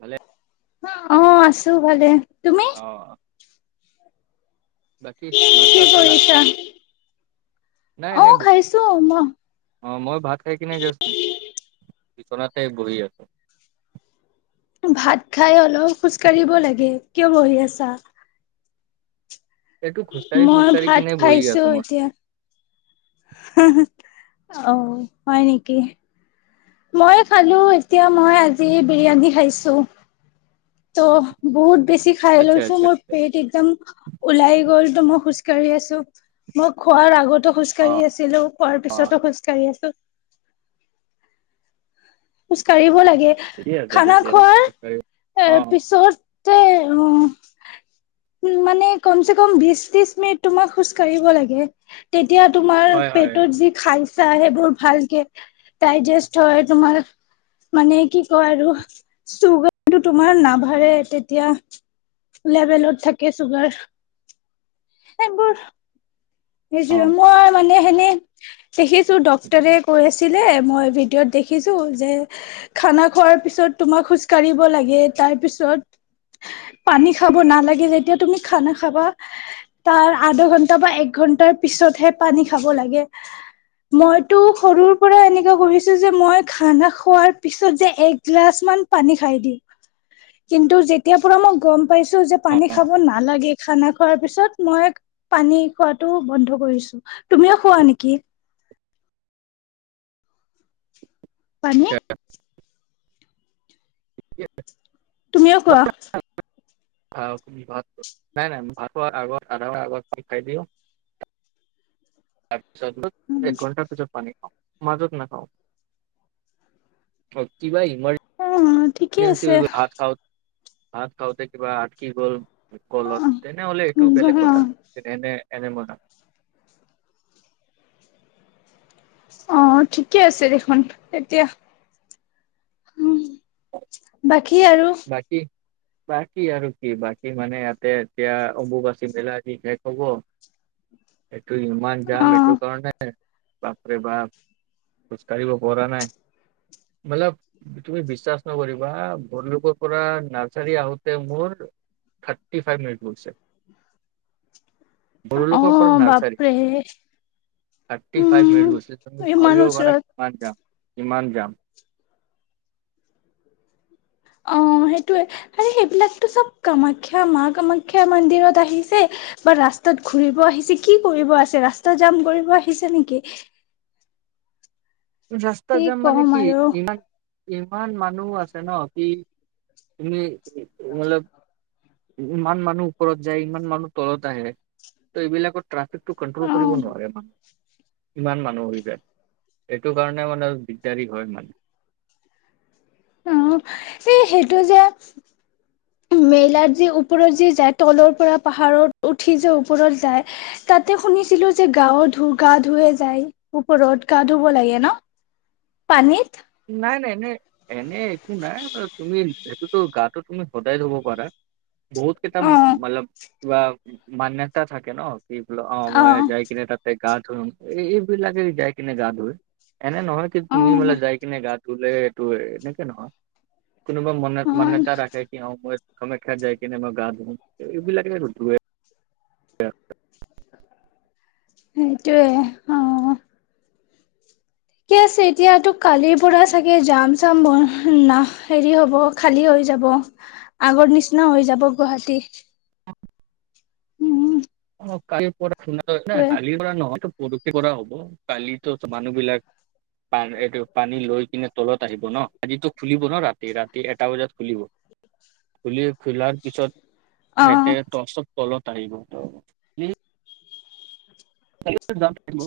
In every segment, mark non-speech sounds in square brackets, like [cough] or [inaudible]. ভালে [unintelligible] অ', আছো ভালে, তুম অ', অ'। বাকি কি ভাত চাত খালা, কৰিছা? নাই এনে অ', ব খাইছো মই। অ' মই ভাত খাই কিনে জাষ্ট বিচনাতে বহি আছোঁ। ভাত খাই অলপ খোজ কাঢ়িব লাগে, কিয় বহি আছা? এইটো খোজকাঢ়ি মই খোজকাঢ়ি ভাত কিনে বহি খাইছো আছোঁ মই। এতিয়া, অ' হয় নেকি? মইও খালোঁ, এতিয়া মই আজি বিৰিয়ানী খাইছোঁ। ত' বহুত বেছি খাই আচ্ছা লৈছোঁ আচ্ছা মোৰ পেট একদম ওলাই গ'ল ত' মই খোজ কাঢ়ি আছোঁ, মই খোৱাৰ আগত অ খোজকাঢ়ি আছিলোঁ, খোৱাৰ অ পিছতো খোজ কাঢ়ি আছোঁ। খোজ কাঢ়িব লাগে। ঠিকে আছে খানা ঠিকে আছে খোৱাৰ খোজকাঢ়ি এ, অ পিছতে অ'। উম, মানে কমচে কম বিছ ত্ৰিছ মিনিট তোমাক খোজ কাঢ়িব লাগে। তেতিয়া তোমাৰ হয় হয় পেটত যি খাই যায় সেইবোৰ ভালকে ডাইজেষ্ট হয় তোমাৰ মানে কি কয় আৰু চুগাৰটো তোমাৰ নাবাঢ়ে তেতিয়া। লেভেলত থাকে চুগাৰ এইবোৰ অ সেই মই মানে সেনে দেখিছোঁ ডক্টৰে কৈ আছ ছিলে মই ভিডিঅ'ত দেখিছোঁ যে খানা খোৱাৰ পিছত তোমাক খোজ কাঢ়িব লাগে তাৰপিছত পানী খাব নালাগে, যেতিয়া তুমি খানা খাবা তাৰ আধা ঘন্টা বা এক ঘন্টাৰ পিছতহে পানী খাব লাগে। মইতো সৰুৰ পৰা এনেকুৱা কৰিছোঁ যে মই খানা খোৱাৰ পিছত যে এক গিলাচ মান পানী খাই দিম। কিন্তু যেতিয়াৰ পৰা মই গম পাইছোঁ যে অ পানী খাব নালাগে খানা খোৱাৰ পিছত, মই পানী খোৱাটো বন্ধ কৰিছোঁ। তুমিও খোৱা নেকি? পানী? [unintelligible] তুমিও খোৱা? খাওঁ, ভাত, নাই নাই ভাত খোৱাৰ আগত আধা ঘন্টা আগত খাই দিওঁ তাৰপিছত মই এক ঘণ্টা পিছত পানী খাওঁ। মাজত নাখাওঁ। কিবা ইমাৰ অ' ঠিক [unintelligible] ভাত খাওঁ, ভাত খাওঁতে কিবা আটকি গ'ল গলত তেনেহ'লে এইটো বেলেগ কথা, অ' তেনে, এনে এনে মৰা অ' ঠিকে আছে দেখোন এতিয়া। [inaudible] বাকী আৰু? বাকী বাকী আৰু কি, বাকী মানে ইয়াতে এতিয়া অম্বুবাচী মেলা আজি শেষ হ'ব। এইটো ইমান জাম এইটো অ' কাৰণে। বাপৰে বাপ, খোজ কাঢ়িব পৰা নাই। মতলব তুমি বিশ্বাস নকৰিবা গল্লুকৰ পৰা নাৰ্চাৰী আহোঁতে মোৰ থাৰ্টি ফাইভ মিনিট গৈছে। গৰুলুকৰ পৰা অ' নাৰ্চাৰী। বাপৰে থাৰ্টি ফাইভ মিনিট উম গৈছে। তুমি ইমান ভাবিব পাৰা ওচৰত কিমান জাম, ইমান জাম। অ' হেইটোয়ে। আৰু সেইবিলাকতো চব কামাখ্যা, মা কামাখ্যা মন্দিৰত আহিছে বা ৰাস্তাত ঘুৰিব আহিছে, কি কৰিব আছে ৰাস্তা জাম কৰিব আহিছে নেকি? ৰাস্তা কি যাম মানে কম কি? আৰু ইমান ইমান মানুহ আছে ন' সি [unintelligible] ই ইমান মানুহ ওপৰত যায়, ইমান মানুহ তলত আহে ত' এইবিলাকত ট্ৰাফিকটো কণ্ট্ৰল' অ কৰিব নোৱাৰে মানে, ইমান‌মানুহ হৈ যায়। এইটো কাৰণে মানে দিগদাৰি হয়, মানে অঁ, এই সেইটো যে মেলাত যে ওপৰত যে যায়, তলৰ পৰা পাহাৰত উঠি যে ওপৰত যায় তাতে শুনিছিলোঁ যে গাৱ ধো গা ধোৱে যায় ওপৰত, গা ধোব লাগে ন? পানীত নাই, নাই এনেই এনেই একো নাই বাৰু, তুমি সেটোতো গাটো তুমি সদায় ধোব পাৰা। বহুত কেইটা অ মললব কিবা মান্যতা থাকে ন' কি বোলঝ অঁ অ মই যাই কিনে তাত এই গা ধোম, এইবিলাকে যাই কিনে গা ধোৱে এনে নহয় কি অ তুমি বোলে যাই কিনে গা ধোলে এটো এনেকে নহয়, কোনোবা মনত মান্নত অ মান্যতা ৰাখে সেই সময়ত কামাখ্যাত যাই কিনে মই গা ধোঁ এইবিলাকে ধোৱে য়া [unintelligible] সেইটোৱে, অঁ। কি আছে এতিয়াতো কালিৰ পৰা চাগে যাম চাম ব নাহ হেৰি হ'ব খালী হৈ যাব, আগৰ নিচিনা হৈ যাব গুৱাহাটী। উম। অঁ কালি পৰা [unintelligible] না, সেইটোৱে কালিৰ পৰা নহ পৰসি পৰা হ'ব, কালিতো মানুহ বিলাক পান এইটো পানী লৈ কিনে তলত আহিব ন', আজিতো খুলিব ন' ৰাতি, ৰাতি এটা বজাত খুলিব। খুলি খোলাৰ পিছত অ এহেঁতে টচত তলত আহিব। কালিটো জাম থাকিব,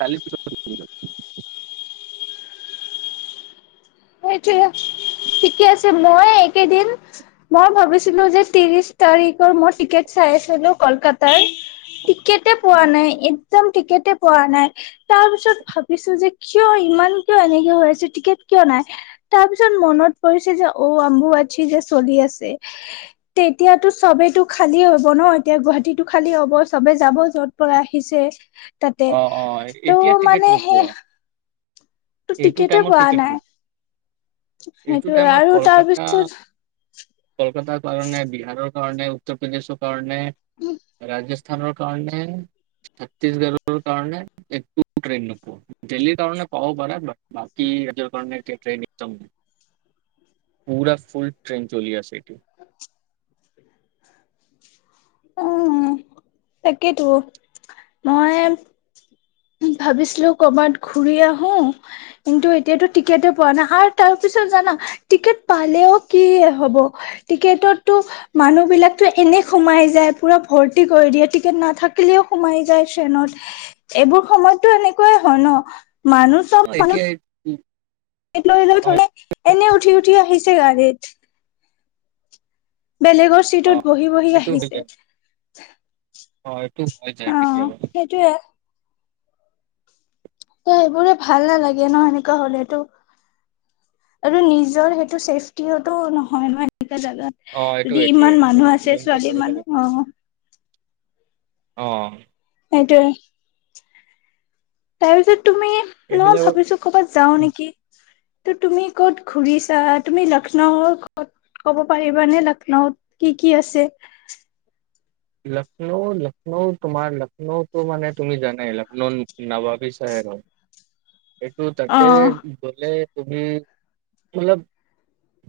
কালিৰ পিছত [inaudible] যাম সেইটোয়ে, ঠিকে আছে মই এইকেইদিন মই ভাবিছিলোঁ যে ত্ৰিশ তাৰিখৰ মই টিকেট চাই আছিলোঁ কলকাতাৰ টিকেটে অ পোৱা নাই, একদম টিকেটে পোৱা নাই। তাৰপিছত ভাবিছোঁ যে কিয় ইমান কিয় এনেকে হৈ আছে, টিকেট কিয় নাই? তাৰ পিছত মনত পৰিছে যে অ' অম্বুবাচী এতিয়া চলি আছে। তেতিয়াতো চ'বেটো খালী হ'ব ন' এতিয়া গুৱাহাটীটো খালী হ'ব চবে যাব য'ত ৰ পৰা আহিছে তাতে, অ অ এতিয়া ত' টিকেট মানে সেই নোপোৱা এইটো টিকেটে টাইমত পোৱা টিকেট নাই বুক এইটো সেইটোয়ে টাইমত আৰু কলকাতা তাৰপিছত কলকাতাৰ কাৰণে, বিহাৰৰ কাৰণে, উত্তৰ প্ৰদেশৰ কাৰণে, ৰাজ স্থানৰ কাৰণে, ছত্তিশগড়ৰ কাৰণে। একো ট্ৰেইন নোপোৱা। দেল্লীৰ কাৰণে পাব পৰা, বাক বাকী ৰাজ্যৰ কাৰণে এতিয়া ট্ৰেইন একদম [inaudible] পোৰা ফুল ট্ৰেইন চলি আছে এইটো। [inaudible] অ'ও তাকেইতো মই ভাবিছিলো কৰ'বাত ঘূৰি আহোঁ। কিন্তু এতিয়াতো টিকেতে পোৱা নাই, আৰু তাৰ পিছত জানা? টিকেট পালেও কি হ'ব? টিকেটতটো মানুহ বিলাকতো এনে সোমাই যায় পূৰা ভৰ্তি কৰি দিয়ে, টিকেট নাথাকিলেও সোমাই যায় শ্ৰেনত। এইবোৰ সময়তটো এনেকুৱাই হয় ন। মানুহ চব অ' মানুহ এতিয়াই [unintelligible] লৈ লৈ থলে এনে উঠি উঠি আহিছে গাড়ীত। বেলেগৰ চিটত বহি বহি এইটো হৈ যায় আহিছে। অ' এইটো হৈ যায় কেতিয়াবা। এইটোৱে। ত' সেইবোৰে ভাল নালাগে ন, সেনেকুৱা হ'লেতো। আৰু নিজৰ সেইটো চেফটিয়োটো নহয় ন, এনেকুৱা অ জেগাত। এইটো যদি এইটোৱে ইমান মানুহ আছে মেইন ছোৱালী কথাবিলাক মানুহ। অ'! অ'। সেইটোৱে। তাৰ পিছত তুমি মই এইবিলাক ভাবিছো ক'ৰবাত যাওঁ নেকি। ত' তুমি ক'ত ঘূৰিছা, তুমি লক্ষ্ণৌৰ ক'ত ক'ব পাৰিবানে লক্ষ্ণৌত কি কি আছে? লক্ষ্ণৌ লক্ষ্ণৌ তোমাৰ লক্ষ্ণৌটো মানে তুমি জানাই লক্ষ্ণৌ নবাবী চেহেৰ হয়। [inaudible] এইটো অ তাতে গ'লে তুমি অলপ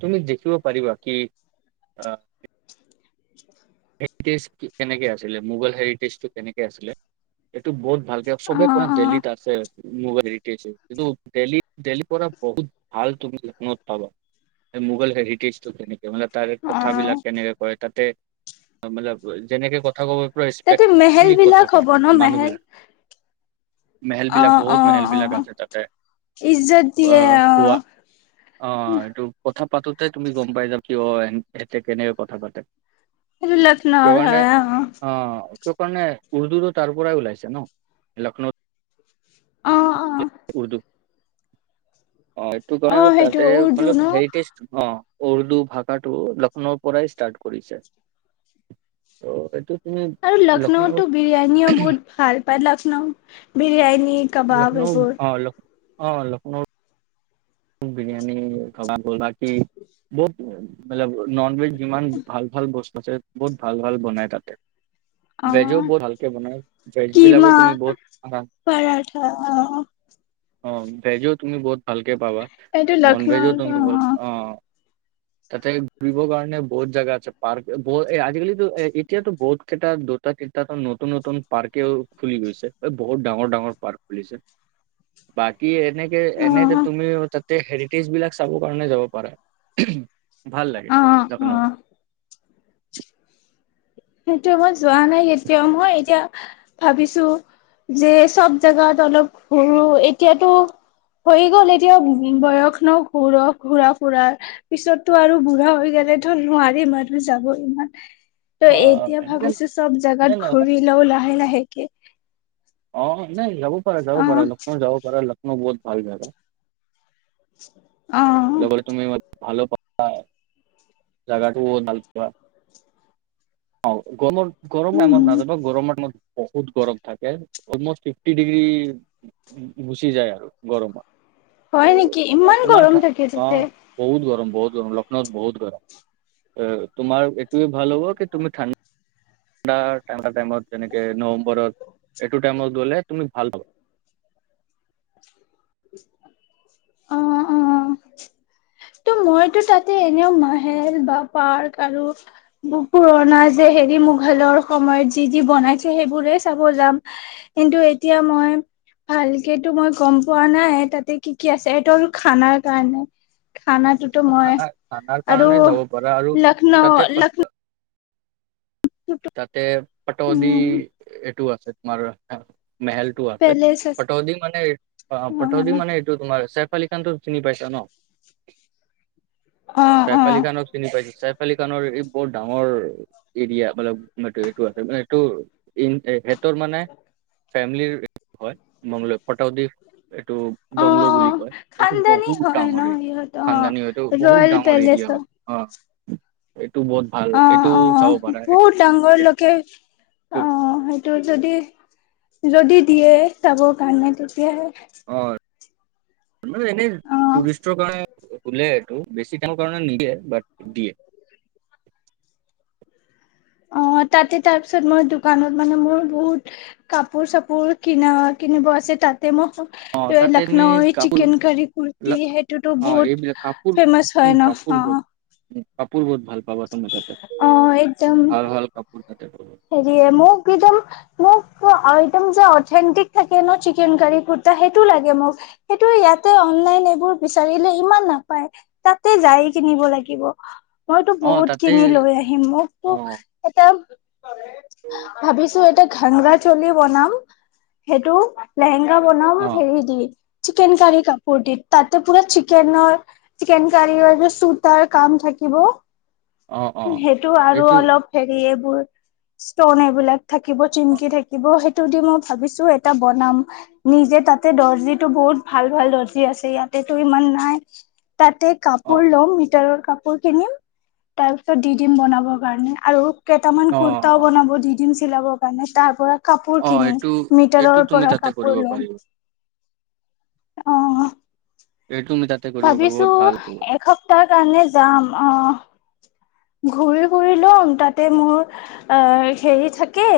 তুমি দেখিব পাৰিবা। কি আ' হেৰিটেজ কেনেকে আছিলে মোগল হেৰিটেজটো কেনেকে আছিলে এইটো বহুত ভালকে চবে অ কয় ন অ দেল্লীত আছে। মোগল হেৰিটেজটো কিন্তু দেল্লী দেল্লীৰ পৰা বহুত ভাল তুমি লক্ষ্ণৌত পাবা। মোগল হেৰিটেজটো কেনেকে মানে তাৰে অ', কথাবিলাক কেনেকে কয় তাতে। [unintelligible] যেনেকে কথা ক'ব পুৰা তাতে ৰিছপেক্ট মেহেল ফুলি কথা বিলাক কয় হ'ব ন মেহেল? মানুহবিলাক। মেহেল বিলাক অ', বহুত অ', মেহেল বিলাক অ', আছে তাতে। ইজ্জত আ দিয়ে খোৱা অ', অ' এইটো কথা পাতোতে তুমি গম পাই যাবা, কিয় ইহঁতে কেনেকে কথা পাতে। [unintelligible] সেইটো কাৰণে অ' সেইটোৰ কাৰণে উৰ্দুটো তাৰ পৰাই ওলাইছে ন লক্ষ্ণৌত। অ', অ', উৰ্দু। অ' এইটো অ', কাৰণে সেইটো তাতে উৰ্দু মতলব ন? হেৰিটেজ অ'। উৰ্দু ভাষাটো লক্ষ্ণৌৰ পৰাই ষ্টাৰ্ট কৰিছে ত' এইটো তুমি আৰু লক্ষ্ণৌ লক্ষ্ণৌতো বিৰিয়ানীও বহুত ভাল পায়, লক্ষ্ণৌ বিৰিয়ানী। কাবাব লক্ষ্ণৌ এইবোৰ অ' ল' অ' লক্ষ্ণৌ। Biryani [unintelligible] non veg. কিমান ভাল ভাল বস্তু আছে, বহুত ভাল ভাল বনায় তাতে। ভেজো অ', বহুত ভালকে বনাই, ভেজ বিলাকো কিমা তুমি বহুত [unintelligible] পৰাঠা অ', অ' ভেজো তুমি বহুত ভালকে পাবা এইটো ন'ন ভেজো লক্ষ্ণৌৰ তুমি অ' তাতে ঘূৰিবৰ কাৰণে বহুত জাগা আছে, পাৰ্ক ব আজিকালিতো এ এতিয়াতো বহুত কেইটা তিতাতো নতুন নতুন পাৰ্কেও খুলি গৈছে, বহুত ডাঙৰ ডাঙৰ পাৰ্ক খুলিছে। বাকী, এনেকে এনে অ', তুমি তাতে হেৰিটেজ বিলাক চাব কাৰণে যাব পাৰা। ভাল লাগে অ', লক্ষ্ণৌ। অ'। সেইটো মই যোৱা নাই কেতিয়াও, মই এতিয়া ভাবিছো যে চব জেগাত অলপ ফুৰোঁ, এতিয়াতো হৈ গ'ল এতিয়া বয়স ন ঘুৰ ঘূৰা-ফুৰাৰ। পিছতটো আৰু বুঢ়া হৈ গলে ধৰ নোৱাৰিম আৰু যাব ইমান। ত' অ এতিয়া এনেকে ন ভাবিছো, ছব এনে জোগাত নহয় ঘূৰি লও লাহে, লাহেকে। অ', নাই, যাব পাৰা, যাব অ পাৰা, লক্ষ্ণৌ যাব পাৰা, লক্ষ্ণৌ বহুত ভাল জাগা। অ'। [unintelligible] জাগাটো বহুত ভাল পোৱা। অ', গৰমৰ, গৰমৰ টাইমত উম নাযাবা, গৰমত বহুত গৰম থাকে, অলমষ্ট ফিফটি ডিগ্ৰী। গুচি যায় আৰু গৰমত, হয় নেকি ত' ইমান অকমান গৰম ঠা থাকে তাতে অ'। বহুত গৰম, বহুত গৰম, লক্ষ্ণৌত বহুত গৰম, তোমাৰ এইটোৱে ভাল হ'ব কি, তুমি ঠাণ্ডা ঠাণ্ডাৰ, ঠাণ্ডা টাইমত যেনেকে, নৱেম্বৰৰত এইটো টাইমত গ'লে তুমি ভাল পাবা। অ', অ'। ত' মইতো তাতে, এনেও মাহেল বা পাৰ্ক আৰু পুৰণা যে, হেৰি মোগলৰ সময়ত যি, যি, বনাইছে সেইবোৰে চাব যাম। কিন্তু, এতিয়া মই ভালকেটো মই গম পোৱা নাই, তাতে কি কি আছে, এইটো আৰু খানাৰ কাৰণে। খানাটোতো পাবা মই, খানা খানাৰ আৰু কাৰণে যাব পাৰা আৰু লক্ষ্ণৌ, তাতে লক্ষ পাত [inaudible] তাতে পতৌদি, উম এইটো আছে তোমাৰ মেহেল। টো আছে, পেলেচ আছে পাতৌদি মানে অ', পতৌদি মানে এইটো তোমাৰ ছেল্ফ চেইফ আলি খানটো চিনি পাইছা ন, অ অ ছেইফ আলি খানক চিনি পাইছা, চেইফ আলী খানৰ এই বৰ ডাঙৰ এৰিয়া মানে, আছে এইটো আছে মানে এইটো এখেতৰ মানে ফেমেলিৰ হয়, [unintelligible] এইটো। অ বাংলো অ বুলি কয়, এইটো খানদানী বহুত হয় ন ডাঙৰ এৰিয়া, সিহঁত অ খান্দানী হয়টো বহুত ৰয়েল ডাঙৰ পেলেচ এৰিয়া হয়। অ', এইটো বহুত ভাল, এইটো অ চাব পাৰা, এই বহুত ডাঙৰলৈকে অ', সেইটো যদি যদি দিয়ে চাবৰ কাৰণে, তেতিয়াহে। অ', মানে এনে অ টুৰিষ্টৰ কাৰণে খোলে এইটো, বেছি টাইমৰ কাৰণে নিদিয়ে, বাত দিয়ে। অ', তাতে তাৰপিছত মই দোকানত মানে, মোৰ বহুত কাপোৰ-চাপোৰ কিনা, কিনিব আছে, তাতে অ মই তাতে তুমি লক্ষ্ণৌ, কাপোৰ চিকেন কাৰি, কুৰ্তি সেইটোতো অ বহুত এইবিলাক কাপোৰ ফেমাচ হয় উম ন। অ কাপোৰ বোৰ, কাপোৰ বহুত ভাল পাবা তুমি তাতে, অ একদম ভাল, ভাল কাপোৰ তাতে পাবা। হেৰিয়ে মোক একদম মোক আইটম যে, অথেন্টিক থাকে ন, চিকেন কাৰী কুুৰ্তা সেইটো লাগে মোক। সেইটো ইয়াতে, অনলাইন এইবোৰ বিচাৰিলে ইমান নাপায়। তাতে যায় কিনিব লাগিব। মইতো অ বহুত তাতে কিনি লৈ আহিম, মোকতো অ এটা ভাবিছো এটা ঘাংৰা চলি বনাম, সেইটো লেহেংগা বনাম অ হেৰি দি, চিকেন কাৰি কাপোৰ দি, তাতে পুৰা চিকেনৰ চিকেন কাৰী যে চুতাৰ কাম থাকিব। অ অ সেইটো আৰু এইটো অলপ হেৰি এইবোৰ ষ্টন, এইবিলাক থাকিব, অ চিমকি থাকিব, সেইটো দি মই ভাবিছো এটা বনাম। নিজে তাতে দৰ্জিটো বহুত ভাল, ভাল দৰ্জি আছে, ইয়াতেটো ইমান নাই। তাতে অ কাপোৰ লম, মিটাৰৰ কাপোৰ কিনিম তাৰ পিছত দি দিম বনাব কাৰণে আৰু কেইটামান অ কুৰ্তাও বনাব দি দিম চিলাবৰ কাৰণে তাৰ পৰা- কাপোৰ অ কিনি এইটো এইটো মিটাৰৰ তুমি পৰা তাতে কৰিব কাপোৰ লম, পাৰিবা অঁ'। এইটো তুমি তাতে কৰিব পাৰিবা ভাবিছোঁ বহুত ভাল এইটো এসপ্তাহ কাৰণে যাম, অঁ'। ঘূৰি ফুৰি লম তাতে মোৰ অ' হেৰি থাকে-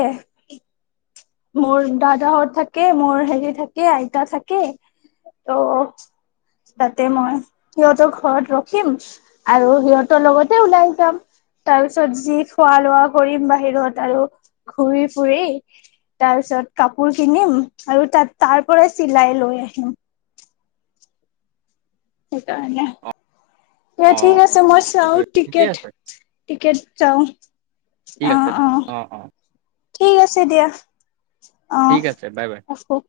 মোৰ দাদাহঁত থাকে, মোৰ হেৰি থাকে আইতা থাকে ত'- তাতে মই সিহঁতৰ ঘৰত ৰখিম। আৰু সিহঁতৰ লগতে ওলাই যাম। তাৰ পিছত যি খোৱা লোৱা কৰিম বাহিৰত আৰু ঘূৰি ফুৰি। তাৰ পিছত কাপোৰ কিনিম আৰু তাত তাৰ পৰা চিলাই লৈ আহিম। সেইকাৰণে, অ দিয়া অ ঠিক আছে মই চাওঁ ঠিকে টিকেট। আছে টিকেট চাওঁ, ঠিক আছে অহ'-অহ' অ অ ঠিক আছে দিয়া। ঠিক অঁ' আছে বাই বাই ৰাখোঁ।